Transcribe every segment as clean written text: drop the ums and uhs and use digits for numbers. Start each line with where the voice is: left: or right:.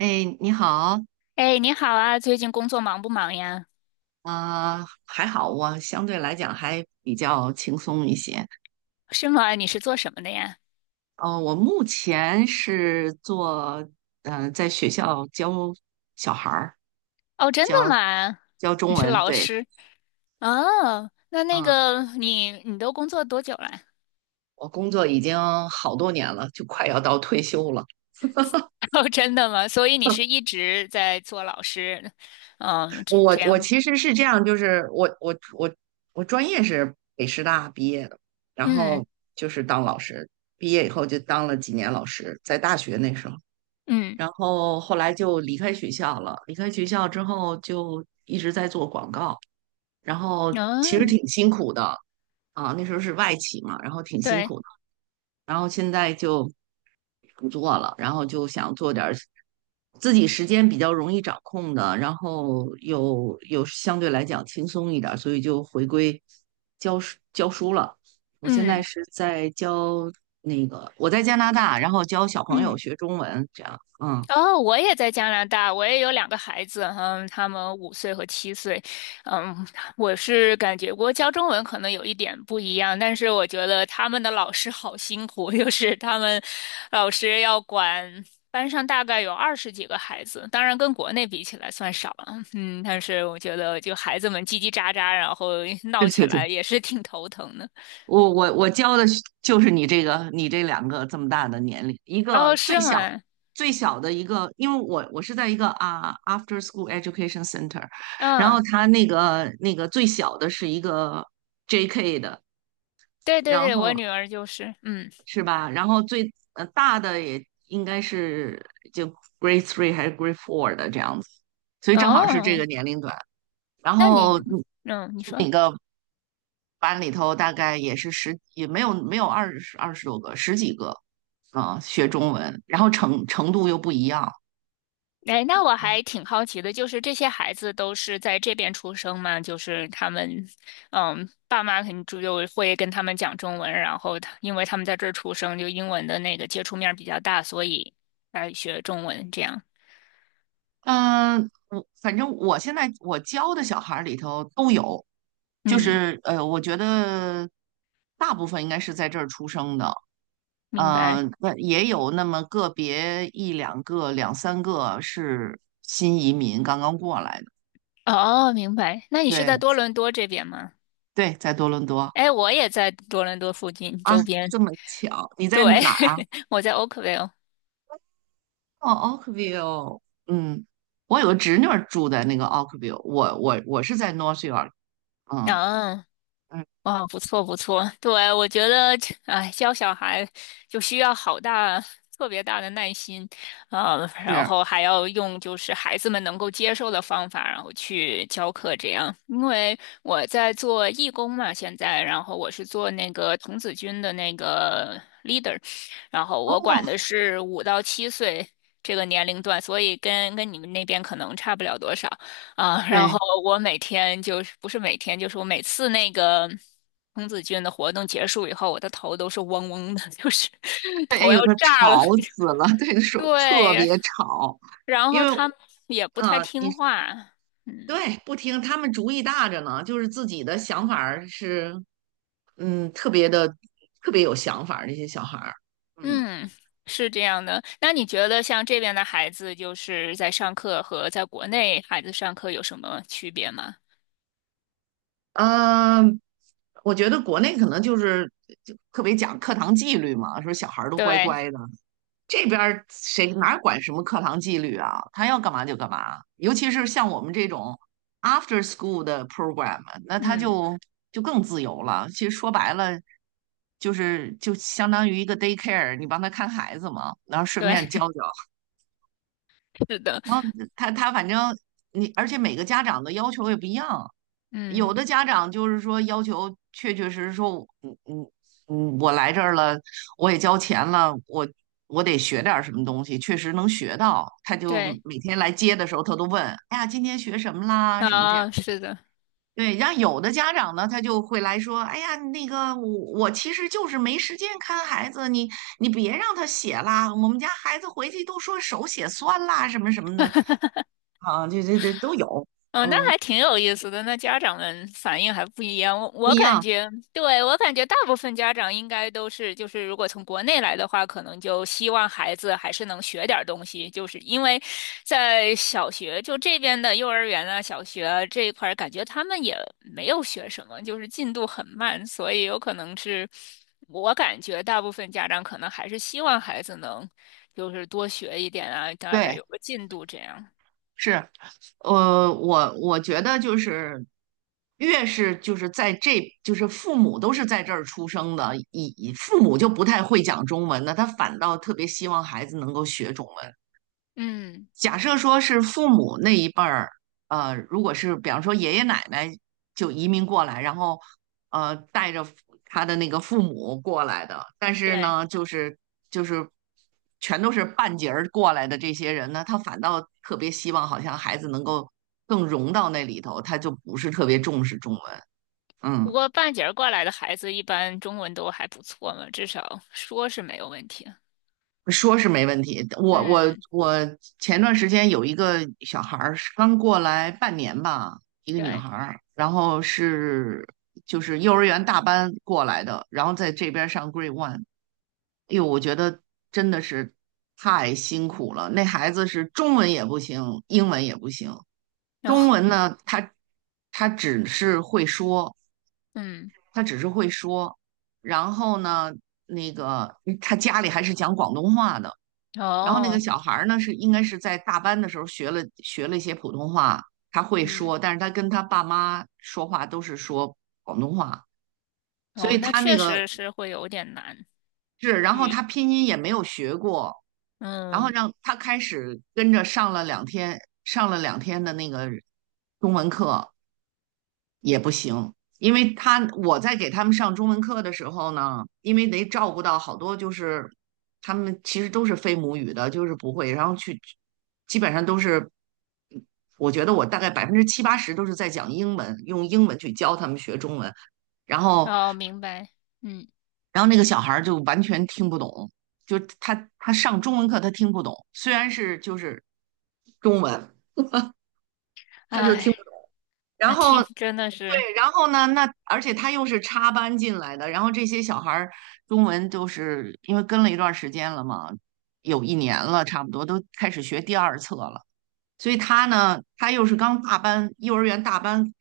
right: 哎，你好，
left: 哎，你好啊，最近工作忙不忙呀？
right: 还好，我相对来讲还比较轻松一些。
left: 是吗？你是做什么的呀？
right: 我目前是做，嗯，在学校教小孩儿，
left: 哦，真的
right: 教
left: 吗？
right: 教
left: 你
right: 中
left: 是
right: 文，
left: 老
right: 对，
left: 师？哦，那那
right: 嗯，
left: 个你你都工作多久了？
right: 我工作已经好多年了，就快要到退休了。
left: 哦，真的吗？所以你是一直在做老师，嗯，这
right: 我
left: 这
right: 我
left: 样，
right: 其实是这样，就是我专业是北师大毕业的，然
left: 嗯
right: 后就是当老师，毕业以后就当了几年老师，在大学那时候。
left: 嗯，
right: 然后后来就离开学校了。离开学校之后，就一直在做广告，然后其实
left: 嗯，
right: 挺辛苦的啊。那时候是外企嘛，然后挺辛
left: 对，
right: 苦的。然后现在就不做了，然后就想做点儿自己时间比较容易掌控的，然后又相对来讲轻松一点儿，所以就回归教书教书了。我现在
left: 嗯
right: 是在教那个，我在加拿大，然后教小朋友
left: 嗯。
right: 学中文，这样，嗯，
left: 哦，我也在加拿大，我也有两个孩子，嗯，他们五岁和七岁。嗯，我是感觉我教中文可能有一点不一样，但是我觉得他们的老师好辛苦，就是他们老师要管班上大概有二十几个孩子，当然跟国内比起来算少了，嗯，但是我觉得就孩子们叽叽喳喳，然后
right: 对
left: 闹起
right: 对对。
left: 来也是挺头疼的。
right: 我教的就是你这两个这么大的年龄，一
left: 哦，
right: 个最
left: 是
right: 小
left: 吗？
right: 最小的一个，因为我是在一个啊 after school education center，然后
left: 嗯，
right: 他那个最小的是一个 JK 的，
left: 对对
right: 然
left: 对，我
right: 后
left: 女儿就是，嗯，
right: 是吧？然后最大的也应该是就 grade three 还是 grade four 的这样子，所以正好是这个
left: 哦。
right: 年龄段。然
left: 那你，
right: 后
left: 嗯，你说，
right: 那个班里头大概也是十，也没有二十多个，十几个，啊，学中文，然后程度又不一样，
left: 哎，那我还挺好奇的，就是这些孩子都是在这边出生吗？就是他们，嗯，爸妈肯定就会跟他们讲中文，然后他因为他们在这儿出生，就英文的那个接触面儿比较大，所以来学中文这样。
right: 嗯，我反正我现在我教的小孩儿里头都有，就
left: 嗯，
right: 是我觉得大部分应该是在这儿出生的，
left: 明白。
right: 那也有那么个别一两个、两三个是新移民刚刚过来的，
left: 哦，明白。那你是
right: 对
left: 在多伦多这边吗？
right: 对，在多伦多
left: 哎，我也在多伦多附近
right: 啊，
left: 周边，
right: 这么巧，你在
left: 对，
right: 哪儿啊？
left: 我在 Oakville。
right: 哦，Oakville，嗯，我有个侄女儿住在那个 Oakville，我是在 North York，嗯
left: 啊
right: 嗯
left: 哇，不错不错，对，我觉得，哎，教小孩就需要好大、特别大的耐心，
right: 是，
left: 然后还要用就是孩子们能够接受的方法，然后去教课这样。因为我在做义工嘛，现在，然后我是做那个童子军的那个 leader，然后
right: 哦，
left: 我管的是五到七岁这个年龄段，所以跟你们那边可能差不了多少。啊，然后
right: 对，
left: 我每天就是不是每天，就是我每次那个童子军的活动结束以后，我的头都是嗡嗡的，就是
right: 对，哎
left: 头要
right: 呦，它
left: 炸了。
right: 吵死了，对，说时特
left: 对，
right: 别吵，
left: 然
right: 因
left: 后
right: 为
left: 他们也不太
right: 你
left: 听话，嗯
right: 对不听，他们主意大着呢，就是自己的想法儿是嗯特别的特别有想法儿，这些小孩儿，嗯
left: 嗯，是这样的。那你觉得像这边的孩子，就是在上课和在国内孩子上课有什么区别吗？
right: 嗯。我觉得国内可能就是就特别讲课堂纪律嘛，说小孩儿都乖
left: 对，
right: 乖的，这边儿谁哪管什么课堂纪律啊？他要干嘛就干嘛，尤其是像我们这种 after school 的 program，那他
left: 嗯，
right: 就更自由了。其实说白了，就是就相当于一个 daycare，你帮他看孩子嘛，然后顺
left: 对，
right: 便教教。
left: 是的，
right: 然后他反正你，而且每个家长的要求也不一样，有
left: 嗯，
right: 的家长就是说要求，确确实实说我，嗯嗯嗯，我来这儿了，我也交钱了，我得学点儿什么东西，确实能学到。他就
left: 对，
right: 每天来接的时候，他都问，哎呀，今天学什么啦？什么这样？
left: 啊，是的。
right: 对，然后有的家长呢，他就会来说，哎呀，那个我其实就是没时间看孩子，你别让他写啦，我们家孩子回去都说手写酸啦，什么什么的，啊，这都有，
left: 哦，那
right: 嗯，
left: 还挺有意思的。那家长们反应还不一样，我
right: 不
left: 我
right: 一
left: 感
right: 样，
left: 觉，对，我感觉大部分家长应该都是，就是如果从国内来的话，可能就希望孩子还是能学点儿东西，就是因为在小学就这边的幼儿园啊、小学啊这一块儿，感觉他们也没有学什么，就是进度很慢，所以有可能是我感觉大部分家长可能还是希望孩子能就是多学一点啊，大概
right: 对，
left: 有个进度这样。
right: 是。我觉得就是越是就是在这就是父母都是在这儿出生的，以父母就不太会讲中文的，他反倒特别希望孩子能够学中文。
left: 嗯，
right: 假设说是父母那一辈儿，如果是比方说爷爷奶奶就移民过来，然后带着他的那个父母过来的，但是
left: 对。
right: 呢，就是全都是半截儿过来的这些人呢，他反倒特别希望好像孩子能够更融到那里头，他就不是特别重视中文。
left: 不
right: 嗯。
left: 过半截儿过来的孩子一般中文都还不错嘛，至少说是没有问题的。
right: 说是没问题。我我
left: 嗯，
right: 我前段时间有一个小孩儿是刚过来半年吧，一个女
left: 对，
right: 孩儿，然后就是幼儿园大班过来的，然后在这边上 Grade One。哎呦，我觉得真的是太辛苦了。那孩子是中文也不行，英文也不行。
left: 然后
right: 中文呢，他只是会说，
left: 嗯，
right: 他只是会说，然后呢，那个他家里还是讲广东话的。然后那个
left: 哦，
right: 小孩儿呢，是应该是在大班的时候学了一些普通话，他会
left: 嗯，
right: 说，但是他跟他爸妈说话都是说广东话，所
left: 哦，
right: 以
left: 那
right: 他那
left: 确
right: 个
left: 实是会有点难
right: 是，然后
left: 语。
right: 他拼音也没有学过，然后
left: 嗯，
right: 让他开始跟着上了两天，上了两天的那个中文课，也不行，因为他我在给他们上中文课的时候呢，因为得照顾到好多就是他们其实都是非母语的，就是不会，然后去基本上都是，我觉得我大概百分之七八十都是在讲英文，用英文去教他们学中文，然后
left: 哦，明白。嗯，
right: 然后那个小孩就完全听不懂，就他上中文课他听不懂，虽然是就是中文，他就听。
left: 哎，
right: 然
left: 那
right: 后
left: 听真的是。
right: 对，然后呢，那而且他又是插班进来的，然后这些小孩儿中文就是因为跟了一段时间了嘛，有一年了，差不多都开始学第二册了。所以他呢，他又是刚大班，幼儿园大班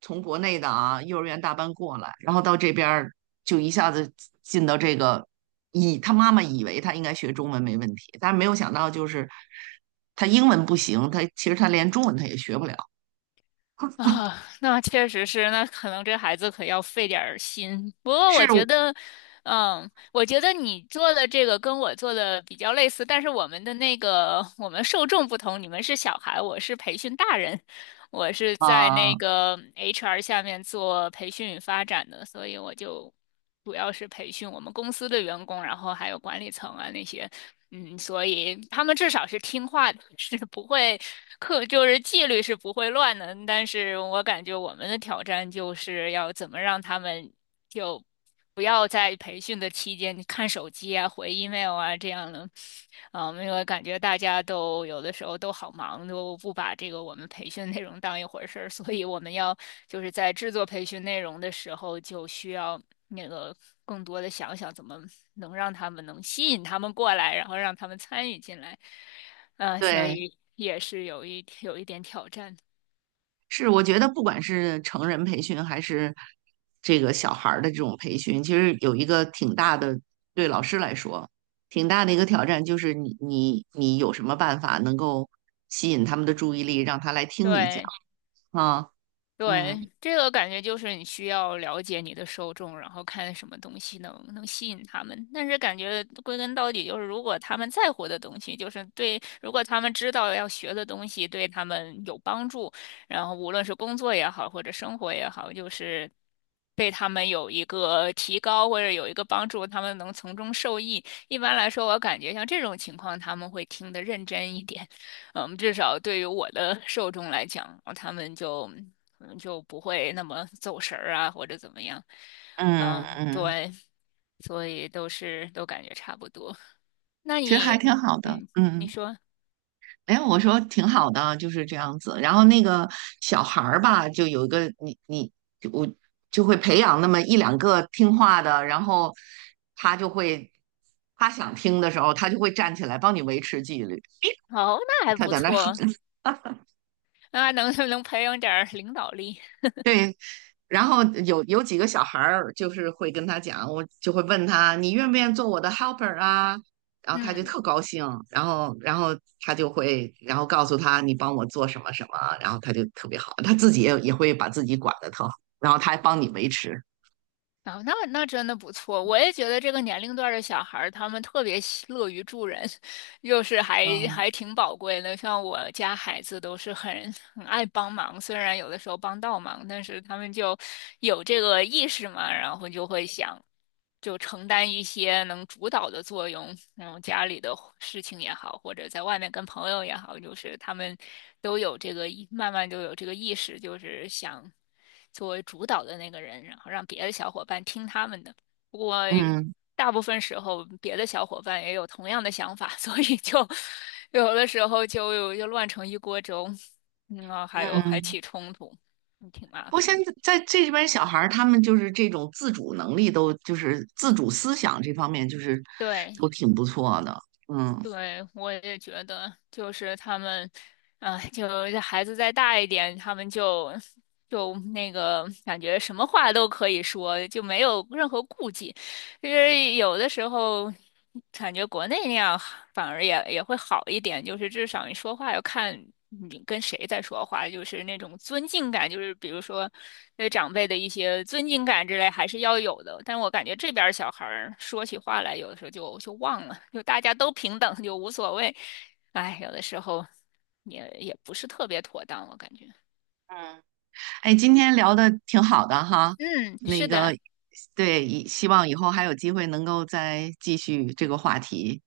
right: 从国内的啊，幼儿园大班过来，然后到这边儿就一下子进到这个，以他妈妈以为他应该学中文没问题，但是没有想到就是他英文不行，他其实他连中文他也学不了，
left: 啊，那确实是，那可能这孩子可要费点儿心。不过我觉
right: 是
left: 得，嗯，我觉得你做的这个跟我做的比较类似，但是我们的那个我们受众不同，你们是小孩，我是培训大人，我是在那
right: 啊。
left: 个 HR 下面做培训与发展的，所以我就主要是培训我们公司的员工，然后还有管理层啊那些，嗯，所以他们至少是听话的，是不会课就是纪律是不会乱的。但是我感觉我们的挑战就是要怎么让他们就。不要在培训的期间看手机啊、回 email 啊这样的，啊，因为感觉大家都有的时候都好忙，都不把这个我们培训内容当一回事儿，所以我们要就是在制作培训内容的时候，就需要那个更多的想想怎么能让他们能吸引他们过来，然后让他们参与进来，嗯，所
right: 对，
left: 以也是有一点挑战，
right: 是我觉得不管是成人培训还是这个小孩儿的这种培训，其实有一个挺大的，对老师来说挺大的一个挑战，就是你有什么办法能够吸引他们的注意力，让他来听你讲
left: 对。
right: 啊？嗯
left: 对，这个感觉就是你需要了解你的受众，然后看什么东西能吸引他们。但是感觉归根到底就是，如果他们在乎的东西，就是对，如果他们知道要学的东西对他们有帮助，然后无论是工作也好，或者生活也好，就是对他们有一个提高或者有一个帮助，他们能从中受益。一般来说，我感觉像这种情况，他们会听得认真一点。嗯，至少对于我的 受众来讲，他们就可能就不会那么走神儿啊，或者怎么样。
right: 嗯
left: 嗯，
right: 嗯，
left: 对，所以都是都感觉差不多。那
right: 其实还
left: 你，
right: 挺好的，
left: 嗯，你
right: 嗯。
left: 说，
right: 哎，我说挺好的，就是这样子。然后那个小孩儿吧，就有一个我就会培养那么一两个听话的，然后他就会他想听的时候，他就会站起来帮你维持纪律。
left: 哦，那还
right: 他
left: 不
right: 在那儿喊，
left: 错，那能 能培养点儿领导力。
right: 对，然后有几个小孩儿，就是会跟他讲，我就会问他，你愿不愿意做我的 helper 啊？然后他就
left: 嗯，
right: 特高兴，然后他就会，然后告诉他你帮我做什么什么，然后他就特别好，他自己也会把自己管得特好，然后他还帮你维持。
left: 哦，那那真的不错。我也觉得这个年龄段儿的小孩儿，他们特别喜乐于助人。就是还
right: 嗯
left: 还挺宝贵的。像我家孩子都是很爱帮忙，虽然有的时候帮倒忙，但是他们就有这个意识嘛，然后就会想就承担一些能主导的作用，然后家里的事情也好，或者在外面跟朋友也好，就是他们都有这个意，慢慢就有这个意识，就是想作为主导的那个人，然后让别的小伙伴听他们的。我。
right: 嗯
left: 大部分时候别的小伙伴也有同样的想法，所以就有的时候就乱成一锅粥，嗯，啊还有还
right: 嗯，
left: 起冲突，嗯挺麻
right: 不过
left: 烦
right: 现
left: 的。
right: 在在这边小孩儿，他们就是这种自主能力都，就是自主思想这方面，就是
left: 对，
right: 都挺不错的。嗯。
left: 对，我也觉得，就是他们，啊、就是孩子再大一点，他们就就那个感觉什么话都可以说，就没有任何顾忌。就是有的时候感觉国内那样反而也会好一点，就是至少你说话要看你跟谁在说话，就是那种尊敬感，就是比如说对长辈的一些尊敬感之类还是要有的。但我感觉这边儿小孩儿说起话来，有的时候就忘了，就大家都平等，就无所谓。哎，有的时候也不是特别妥当，我感觉。
right: 哎，今天聊的挺好的哈，
left: 嗯，
right: 那
left: 是的。
right: 个，
left: 好。
right: 对，以希望以后还有机会能够再继续这个话题。